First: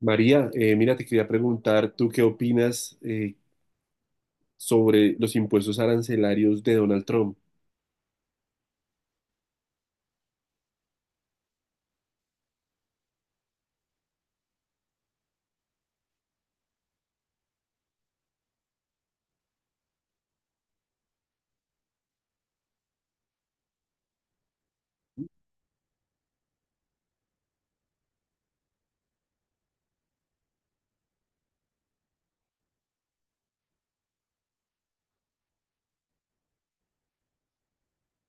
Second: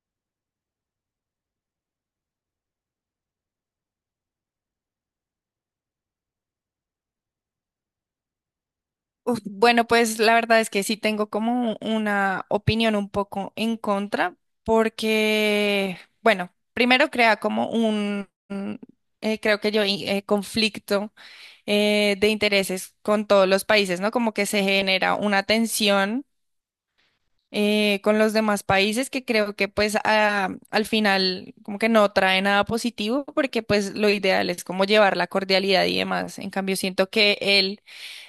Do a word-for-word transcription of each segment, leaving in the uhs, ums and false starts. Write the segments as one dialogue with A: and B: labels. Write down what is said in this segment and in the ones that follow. A: María, eh, mira, te quería preguntar, ¿tú qué opinas eh, sobre los impuestos arancelarios de Donald Trump?
B: Uf, Bueno, pues la verdad es que sí tengo como una opinión un poco en contra, porque, bueno, primero crea como un, un, eh, creo que yo, y- eh, conflicto eh, de intereses con todos los países, ¿no? Como que se genera una tensión eh, con los demás países que creo que pues a- al final como que no trae nada positivo porque pues lo ideal es como llevar la cordialidad y demás. En cambio, siento que él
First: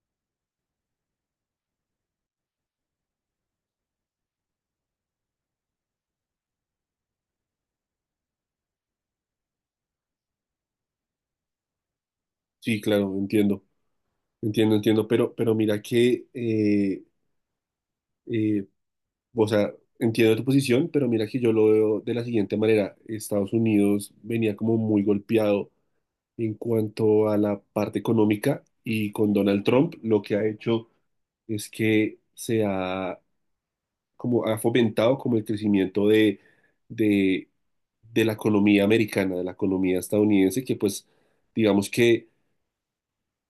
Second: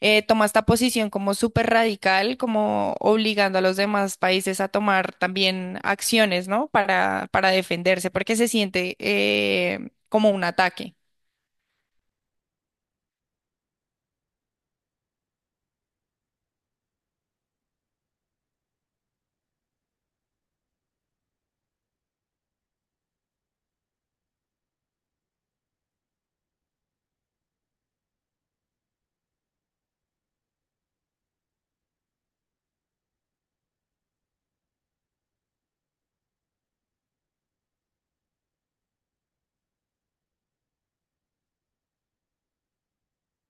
B: eh, toma esta posición como súper radical, como obligando a los demás países a tomar también acciones, ¿no? Para, para defenderse porque se siente eh, como un ataque.
A: Sí, claro, entiendo, entiendo, entiendo, pero, pero mira que, eh, eh, o sea, entiendo tu posición, pero mira que yo lo veo de la siguiente manera. Estados Unidos venía como muy golpeado en cuanto a la parte económica, y con Donald Trump lo que ha hecho es que se ha, como ha fomentado como el crecimiento de, de, de la economía americana, de la economía estadounidense, que pues digamos que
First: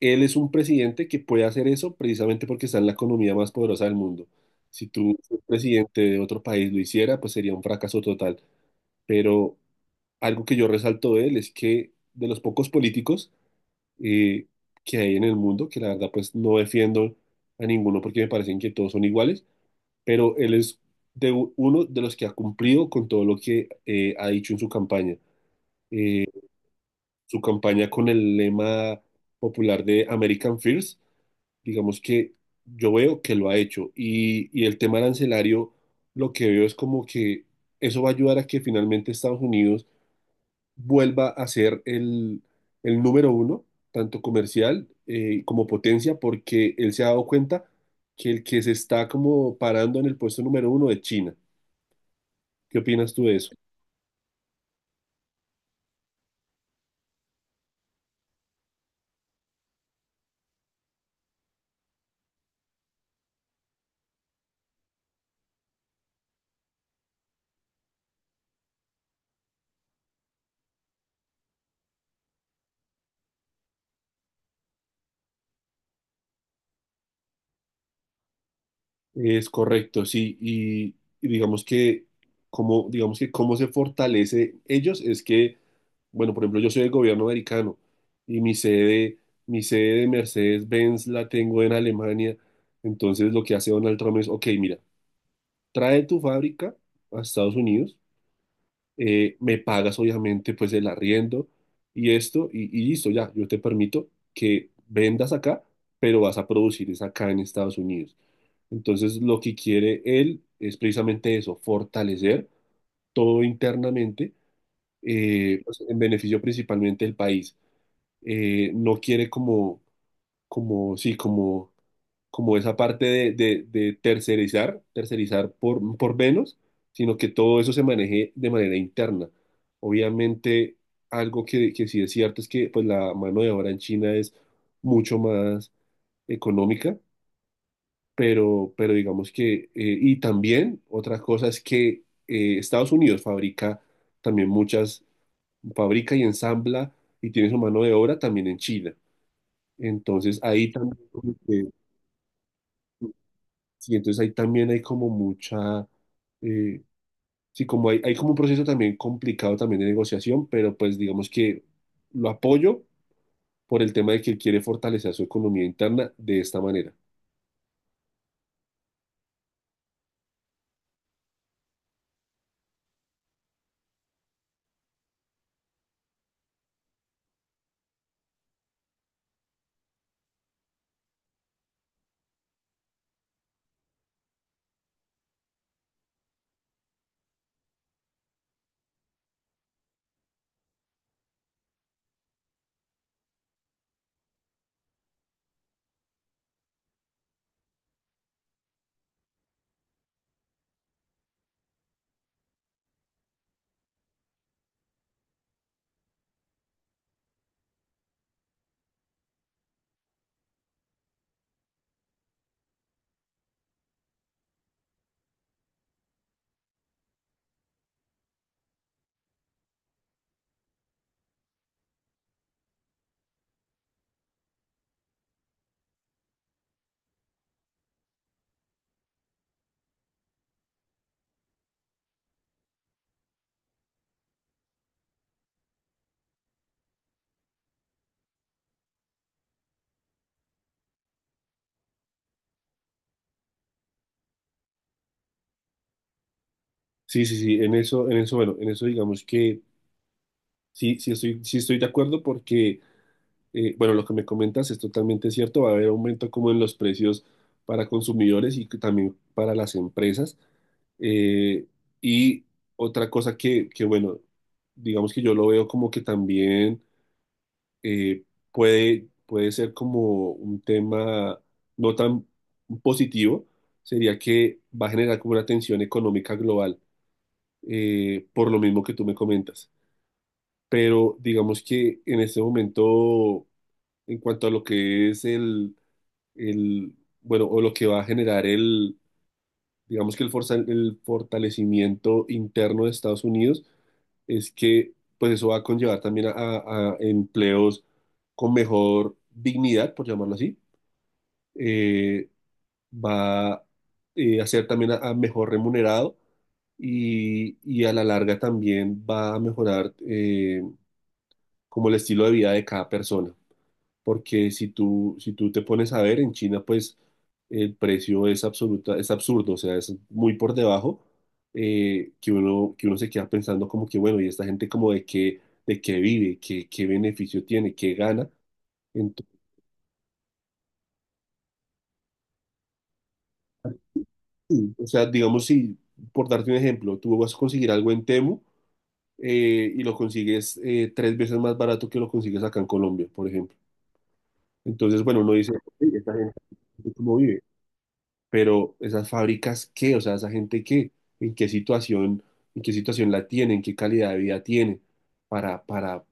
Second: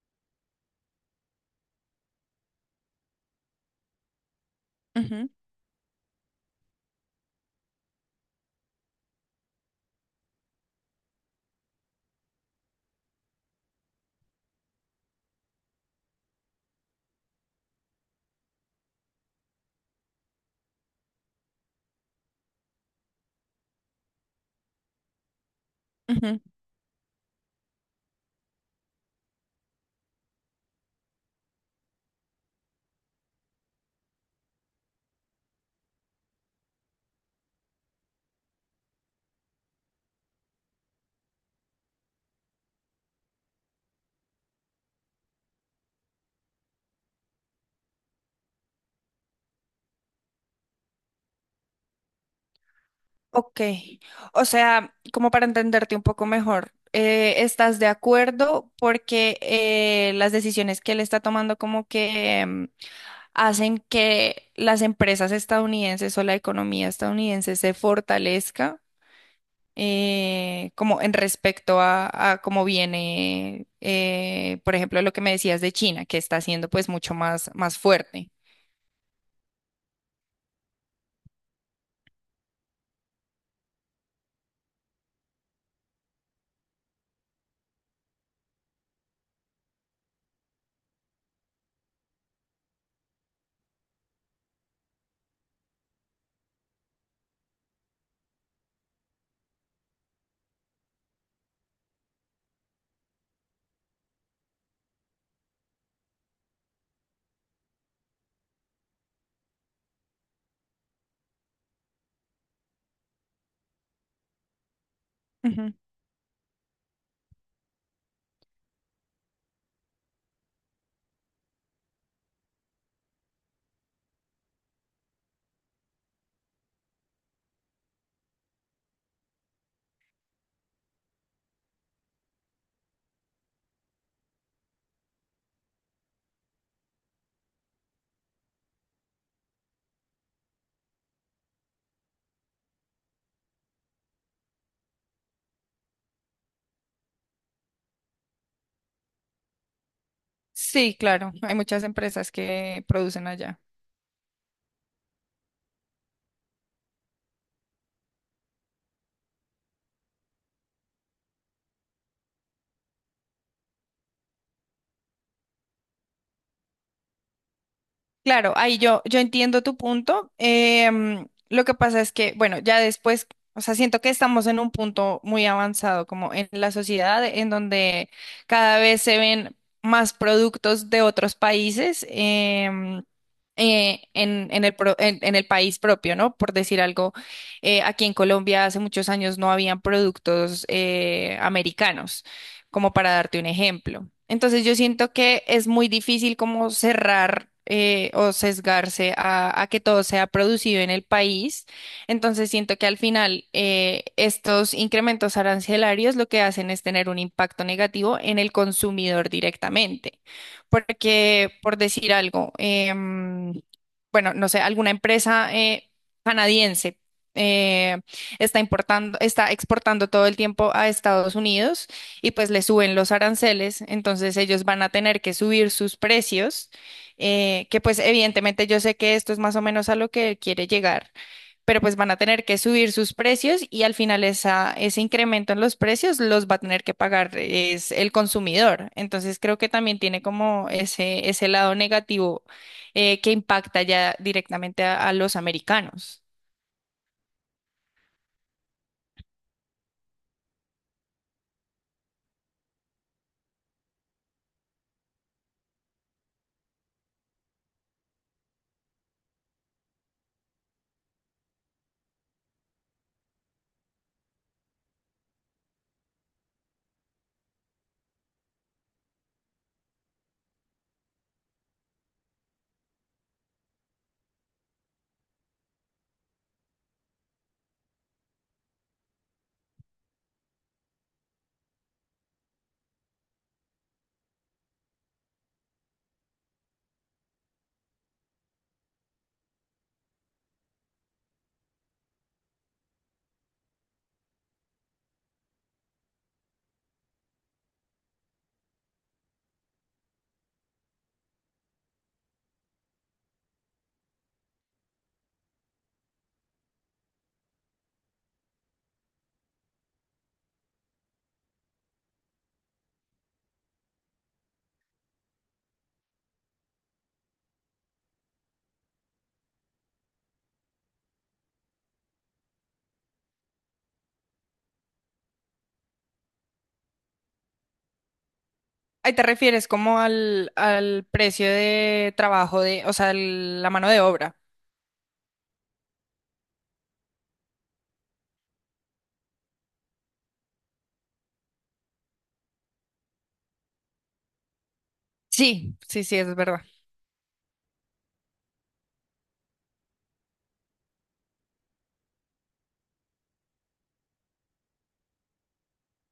A: él es un presidente que puede hacer eso precisamente porque está en la economía más poderosa del mundo. Si tú,
B: Ujú,
A: un presidente de otro país, lo hiciera, pues sería un fracaso total. Pero algo que yo resalto de él es que, de los pocos políticos eh, que hay en el mundo, que la verdad pues no defiendo a ninguno porque me parecen que todos son iguales, pero él es de u- uno de los que ha cumplido con todo lo que eh, ha dicho en su campaña.
B: ujú.
A: Su campaña con el lema popular de American First, digamos que yo veo que lo ha hecho. Y, y el tema arancelario, lo que veo es como que eso va a ayudar a que finalmente Estados Unidos vuelva a ser el, el número uno, tanto comercial eh, como potencia, porque él se ha dado cuenta que el que se está como parando en el puesto número uno es China. ¿Qué opinas tú de eso?
B: Ok, o sea, como para entenderte un poco mejor, eh, estás de acuerdo porque eh, las decisiones que él está tomando como que em, hacen que las empresas estadounidenses o la economía estadounidense se fortalezca eh, como en respecto a, a cómo viene, eh, por ejemplo, lo que me decías de China, que está siendo pues mucho más, más fuerte?
A: Es correcto, sí, y, y digamos que, como digamos que cómo se fortalece ellos es que, bueno, por ejemplo, yo soy del gobierno americano y mi sede, mi sede de Mercedes-Benz la tengo en Alemania, entonces lo que hace Donald Trump es, ok, mira, trae tu fábrica a Estados Unidos, eh, me pagas obviamente pues el arriendo y esto, y, y listo, ya, yo te permito que vendas acá, pero vas a producir es acá en Estados Unidos. Entonces, lo que quiere él es precisamente eso, fortalecer todo internamente, eh,
B: Ujú.
A: pues, en beneficio principalmente del país. Eh, no quiere como, como, sí, como, como esa parte de, de- de tercerizar, tercerizar por, por menos, sino que todo eso se maneje de manera interna. Obviamente, algo que, que sí es cierto es que, pues, la mano de obra en China es mucho más económica, pero, pero digamos que, eh, y también otra cosa es que, eh, Estados Unidos fabrica también muchas, fabrica y ensambla y tiene su mano de obra también en China. Entonces ahí
B: Sí,
A: también,
B: claro,
A: como
B: hay
A: que-
B: muchas empresas que producen allá.
A: sí, entonces ahí también hay como mucha, eh, sí, como hay, hay como un proceso también complicado también de negociación, pero pues digamos que lo apoyo por el tema de que él quiere fortalecer su economía interna de esta manera.
B: Claro, ahí yo, yo entiendo tu punto. Em, lo que pasa es que, bueno, ya después, o sea, siento que estamos en un punto muy avanzado como en la sociedad, en donde cada vez se ven más productos de otros países em, eh, en, en el pro- en- en el país propio, ¿no? Por decir algo, eh, aquí en Colombia hace muchos años no habían productos eh, americanos como para darte un ejemplo. Entonces yo siento que es muy difícil como cerrar eh, o sesgarse a, a que todo sea producido en el país. Entonces siento que al final eh, estos incrementos arancelarios lo que hacen es tener un impacto negativo en el consumidor directamente. Porque, por decir algo, em, bueno, no sé, alguna empresa eh, canadiense eh, está importando, está exportando todo el tiempo a Estados Unidos y pues le suben los aranceles, entonces ellos van a tener que subir sus precios, eh, que pues evidentemente yo sé que esto es más o menos a lo que quiere llegar, pero pues van a tener que subir sus precios y al final esa, ese incremento en los precios los va a tener que pagar es el consumidor. Entonces creo que también tiene como ese, ese lado negativo eh, que impacta ya directamente a a los americanos.
A: Sí, sí, sí, en eso, en eso, bueno, en eso digamos que sí, sí estoy, sí estoy de acuerdo porque, eh, bueno, lo que me comentas es totalmente cierto, va a haber aumento como en los precios para consumidores y que también para las empresas. Eh, y otra cosa que, que, bueno, digamos que yo lo veo como que también, eh, puede, puede ser como un tema no tan positivo, sería que va a generar como una tensión económica global, eh, por lo mismo que tú me comentas, pero digamos que en este momento, en cuanto a lo que es el, el, bueno, o lo que va a generar el, digamos que el, forza- el fortalecimiento interno de Estados Unidos, es que pues eso va a conllevar también a, a- a empleos con mejor dignidad, por llamarlo así. Eh, va, eh, a ser también a a mejor remunerado, y, y a la larga también va a mejorar, eh, como el estilo de vida de cada persona. Porque si tú, si tú te pones a ver, en China pues el precio es absoluta, es absurdo, o sea, es muy por debajo, eh, que uno, que uno se queda pensando como que, bueno, y esta gente como de qué, de qué vive, qué, qué beneficio tiene, qué gana.
B: Ahí te
A: Entonces,
B: refieres como al, al precio de trabajo de, o sea, el- la mano de obra.
A: sí, o sea, digamos, si por darte un ejemplo, tú vas a conseguir algo en Temu, eh, y lo consigues eh, tres veces más barato que lo consigues acá en Colombia, por ejemplo. Entonces, bueno, uno dice,
B: Sí,
A: "Ey,
B: sí,
A: esta
B: sí,
A: gente,
B: es verdad.
A: ¿cómo vive? Pero esas fábricas, ¿qué? O sea, esa gente, ¿qué? ¿En qué situación, en qué situación la tiene? ¿En qué calidad de vida tiene, para, para,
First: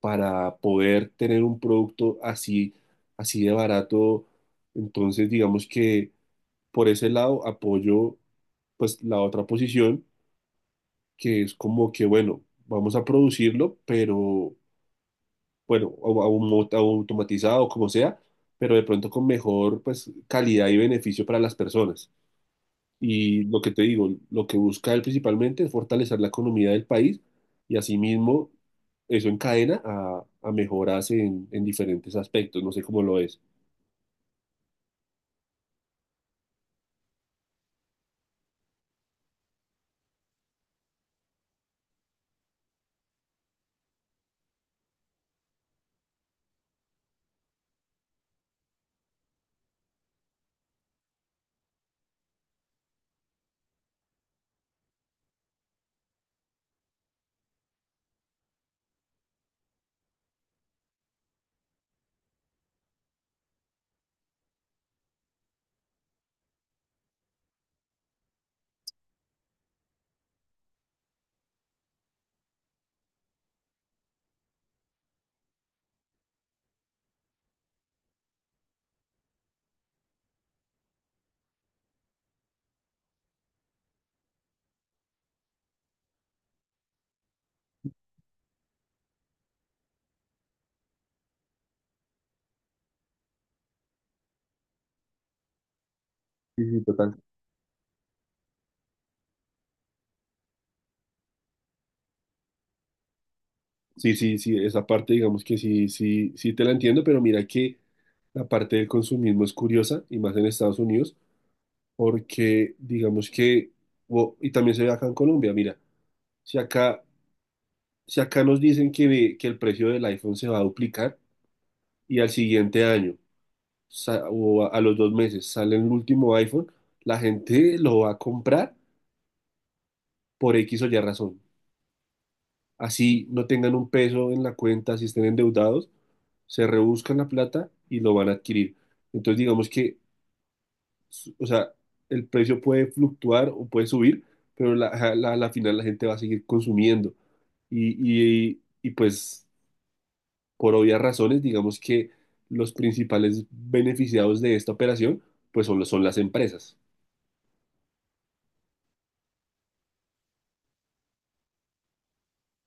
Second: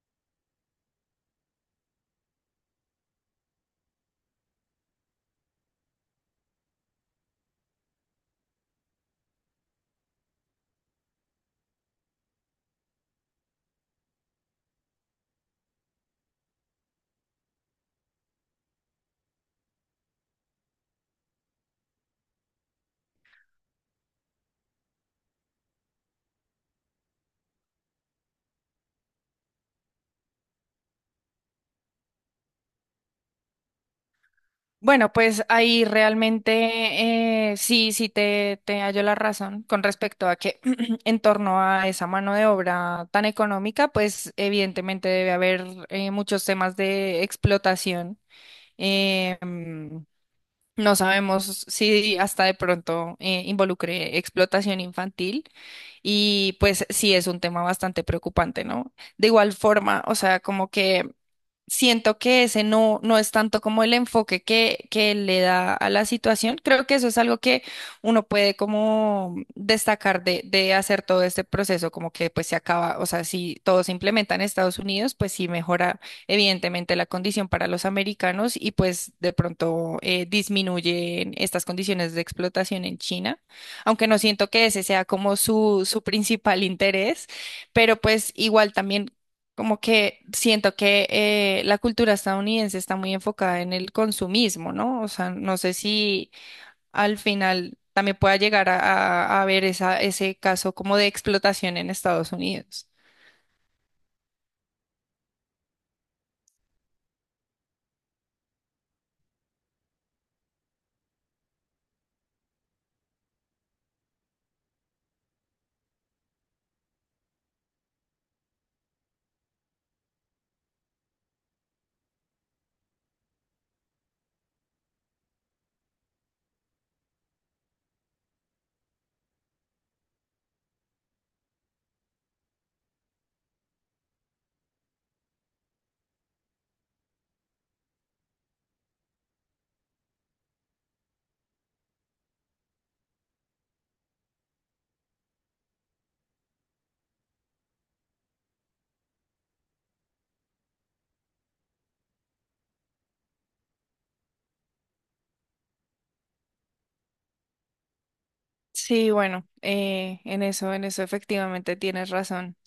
A: para poder tener un producto así, así de barato?" Entonces, digamos que por ese lado apoyo, pues, la otra posición, que es como que, bueno, vamos a producirlo, pero, bueno, au- au- automatizado, como sea, pero de pronto con mejor, pues, calidad y beneficio para las personas. Y lo que te digo, lo que busca él principalmente es fortalecer la economía del país, y asimismo eso encadena a, a mejoras en, en diferentes aspectos, no sé cómo lo es.
B: Bueno, pues ahí realmente eh, sí, sí te, te hallo la razón con respecto a que en torno a esa mano de obra tan económica, pues evidentemente debe haber eh, muchos temas de explotación. Eh, mm, no sabemos si hasta de pronto eh, involucre explotación infantil y pues sí es un tema bastante preocupante, ¿no? De igual forma, o sea, como que siento que ese no, no es tanto como el enfoque que, que le da a la situación. Creo que eso es algo que uno puede como destacar de, de hacer todo este proceso, como que pues se acaba, o sea, si todo se implementa en Estados Unidos, pues sí mejora evidentemente la condición para los americanos y pues de pronto eh, disminuyen estas condiciones de explotación en China, aunque no siento que ese sea como su, su principal interés pero pues igual también como que siento que eh, la cultura estadounidense está muy enfocada en el consumismo, ¿no? O sea, no sé si
A: Sí, sí, total.
B: al final también pueda llegar a, a- a ver esa, ese caso como de explotación en Estados Unidos.
A: Sí, sí, sí, esa parte digamos que sí, sí, sí te la entiendo, pero mira que la parte del consumismo es curiosa, y más en Estados Unidos, porque digamos que, o- y también se ve acá en Colombia. Mira, si acá, si acá nos dicen que, que el precio del iPhone se va a duplicar y al siguiente año. sa- o a, a los dos meses sale el último iPhone, la gente lo va a comprar por X o Y razón. Así no tengan un peso en la cuenta, si estén endeudados, se rebuscan la plata y lo van a adquirir. Entonces digamos que, s- o sea, el precio puede fluctuar o puede subir, pero la, a la, a la final la gente va a seguir consumiendo. Y, y, y pues, por obvias razones, digamos que los principales beneficiados de esta operación, pues son, los- son las empresas.
B: Sí, bueno, eh, en eso, en eso efectivamente tienes razón.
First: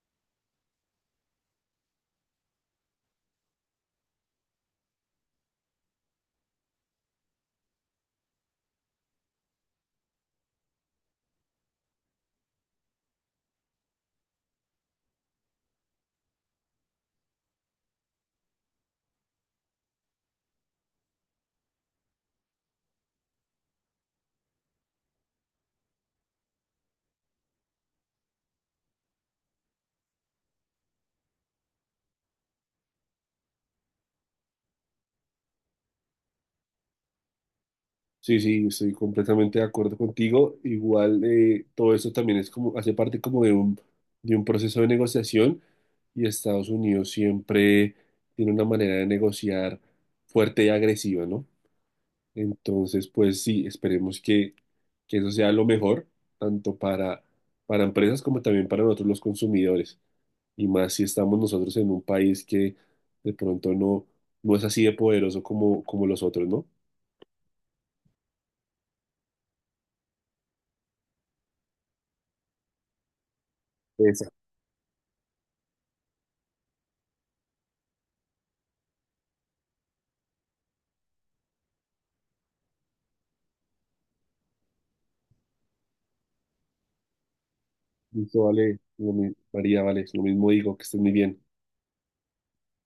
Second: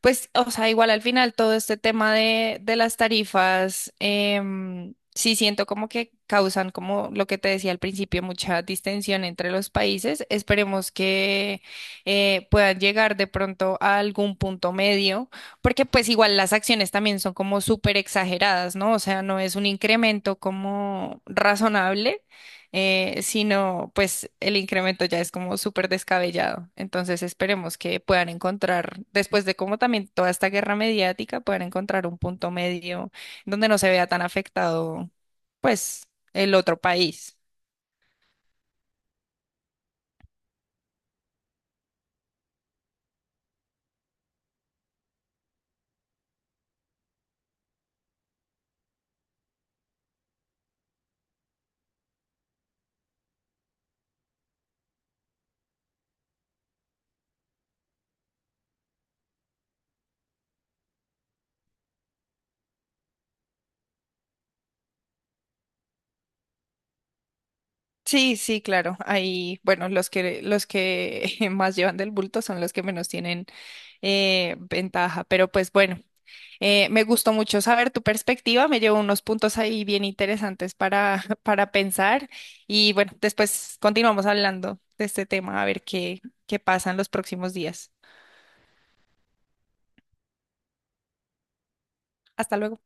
B: Pues, o sea, igual al final todo este tema de, de las tarifas, em, sí siento como que causan, como lo que te decía al principio, mucha distensión entre los países. Esperemos que eh, puedan llegar de pronto a algún punto medio, porque pues igual las acciones también son como súper exageradas, ¿no? O sea, no es un incremento como razonable eh, sino pues el incremento ya es como súper descabellado. Entonces esperemos que puedan encontrar, después de como también toda esta guerra mediática, puedan encontrar un punto medio donde no se vea tan afectado, pues, el otro país.
A: Sí, sí, estoy completamente de acuerdo contigo. Igual, eh, todo eso también es, como, hace parte como de un, de un proceso de negociación, y Estados Unidos siempre tiene una manera de negociar fuerte y agresiva, ¿no? Entonces, pues sí, esperemos que, que eso sea lo mejor, tanto para, para empresas como también para nosotros los consumidores. Y más si estamos nosotros en un país que de pronto no, no es así de poderoso, como, como los otros, ¿no?
B: Sí, sí, claro. Ahí, bueno, los que los que más llevan del bulto son los que menos tienen eh, ventaja. Pero pues bueno, eh, me gustó mucho saber tu perspectiva. Me llevo unos puntos ahí bien interesantes para para pensar. Y bueno, después continuamos hablando de este tema a ver qué qué pasa en los próximos días.
A: Listo, vale, lo mi- María, vale, lo mismo digo, que estés muy bien.
B: Hasta luego.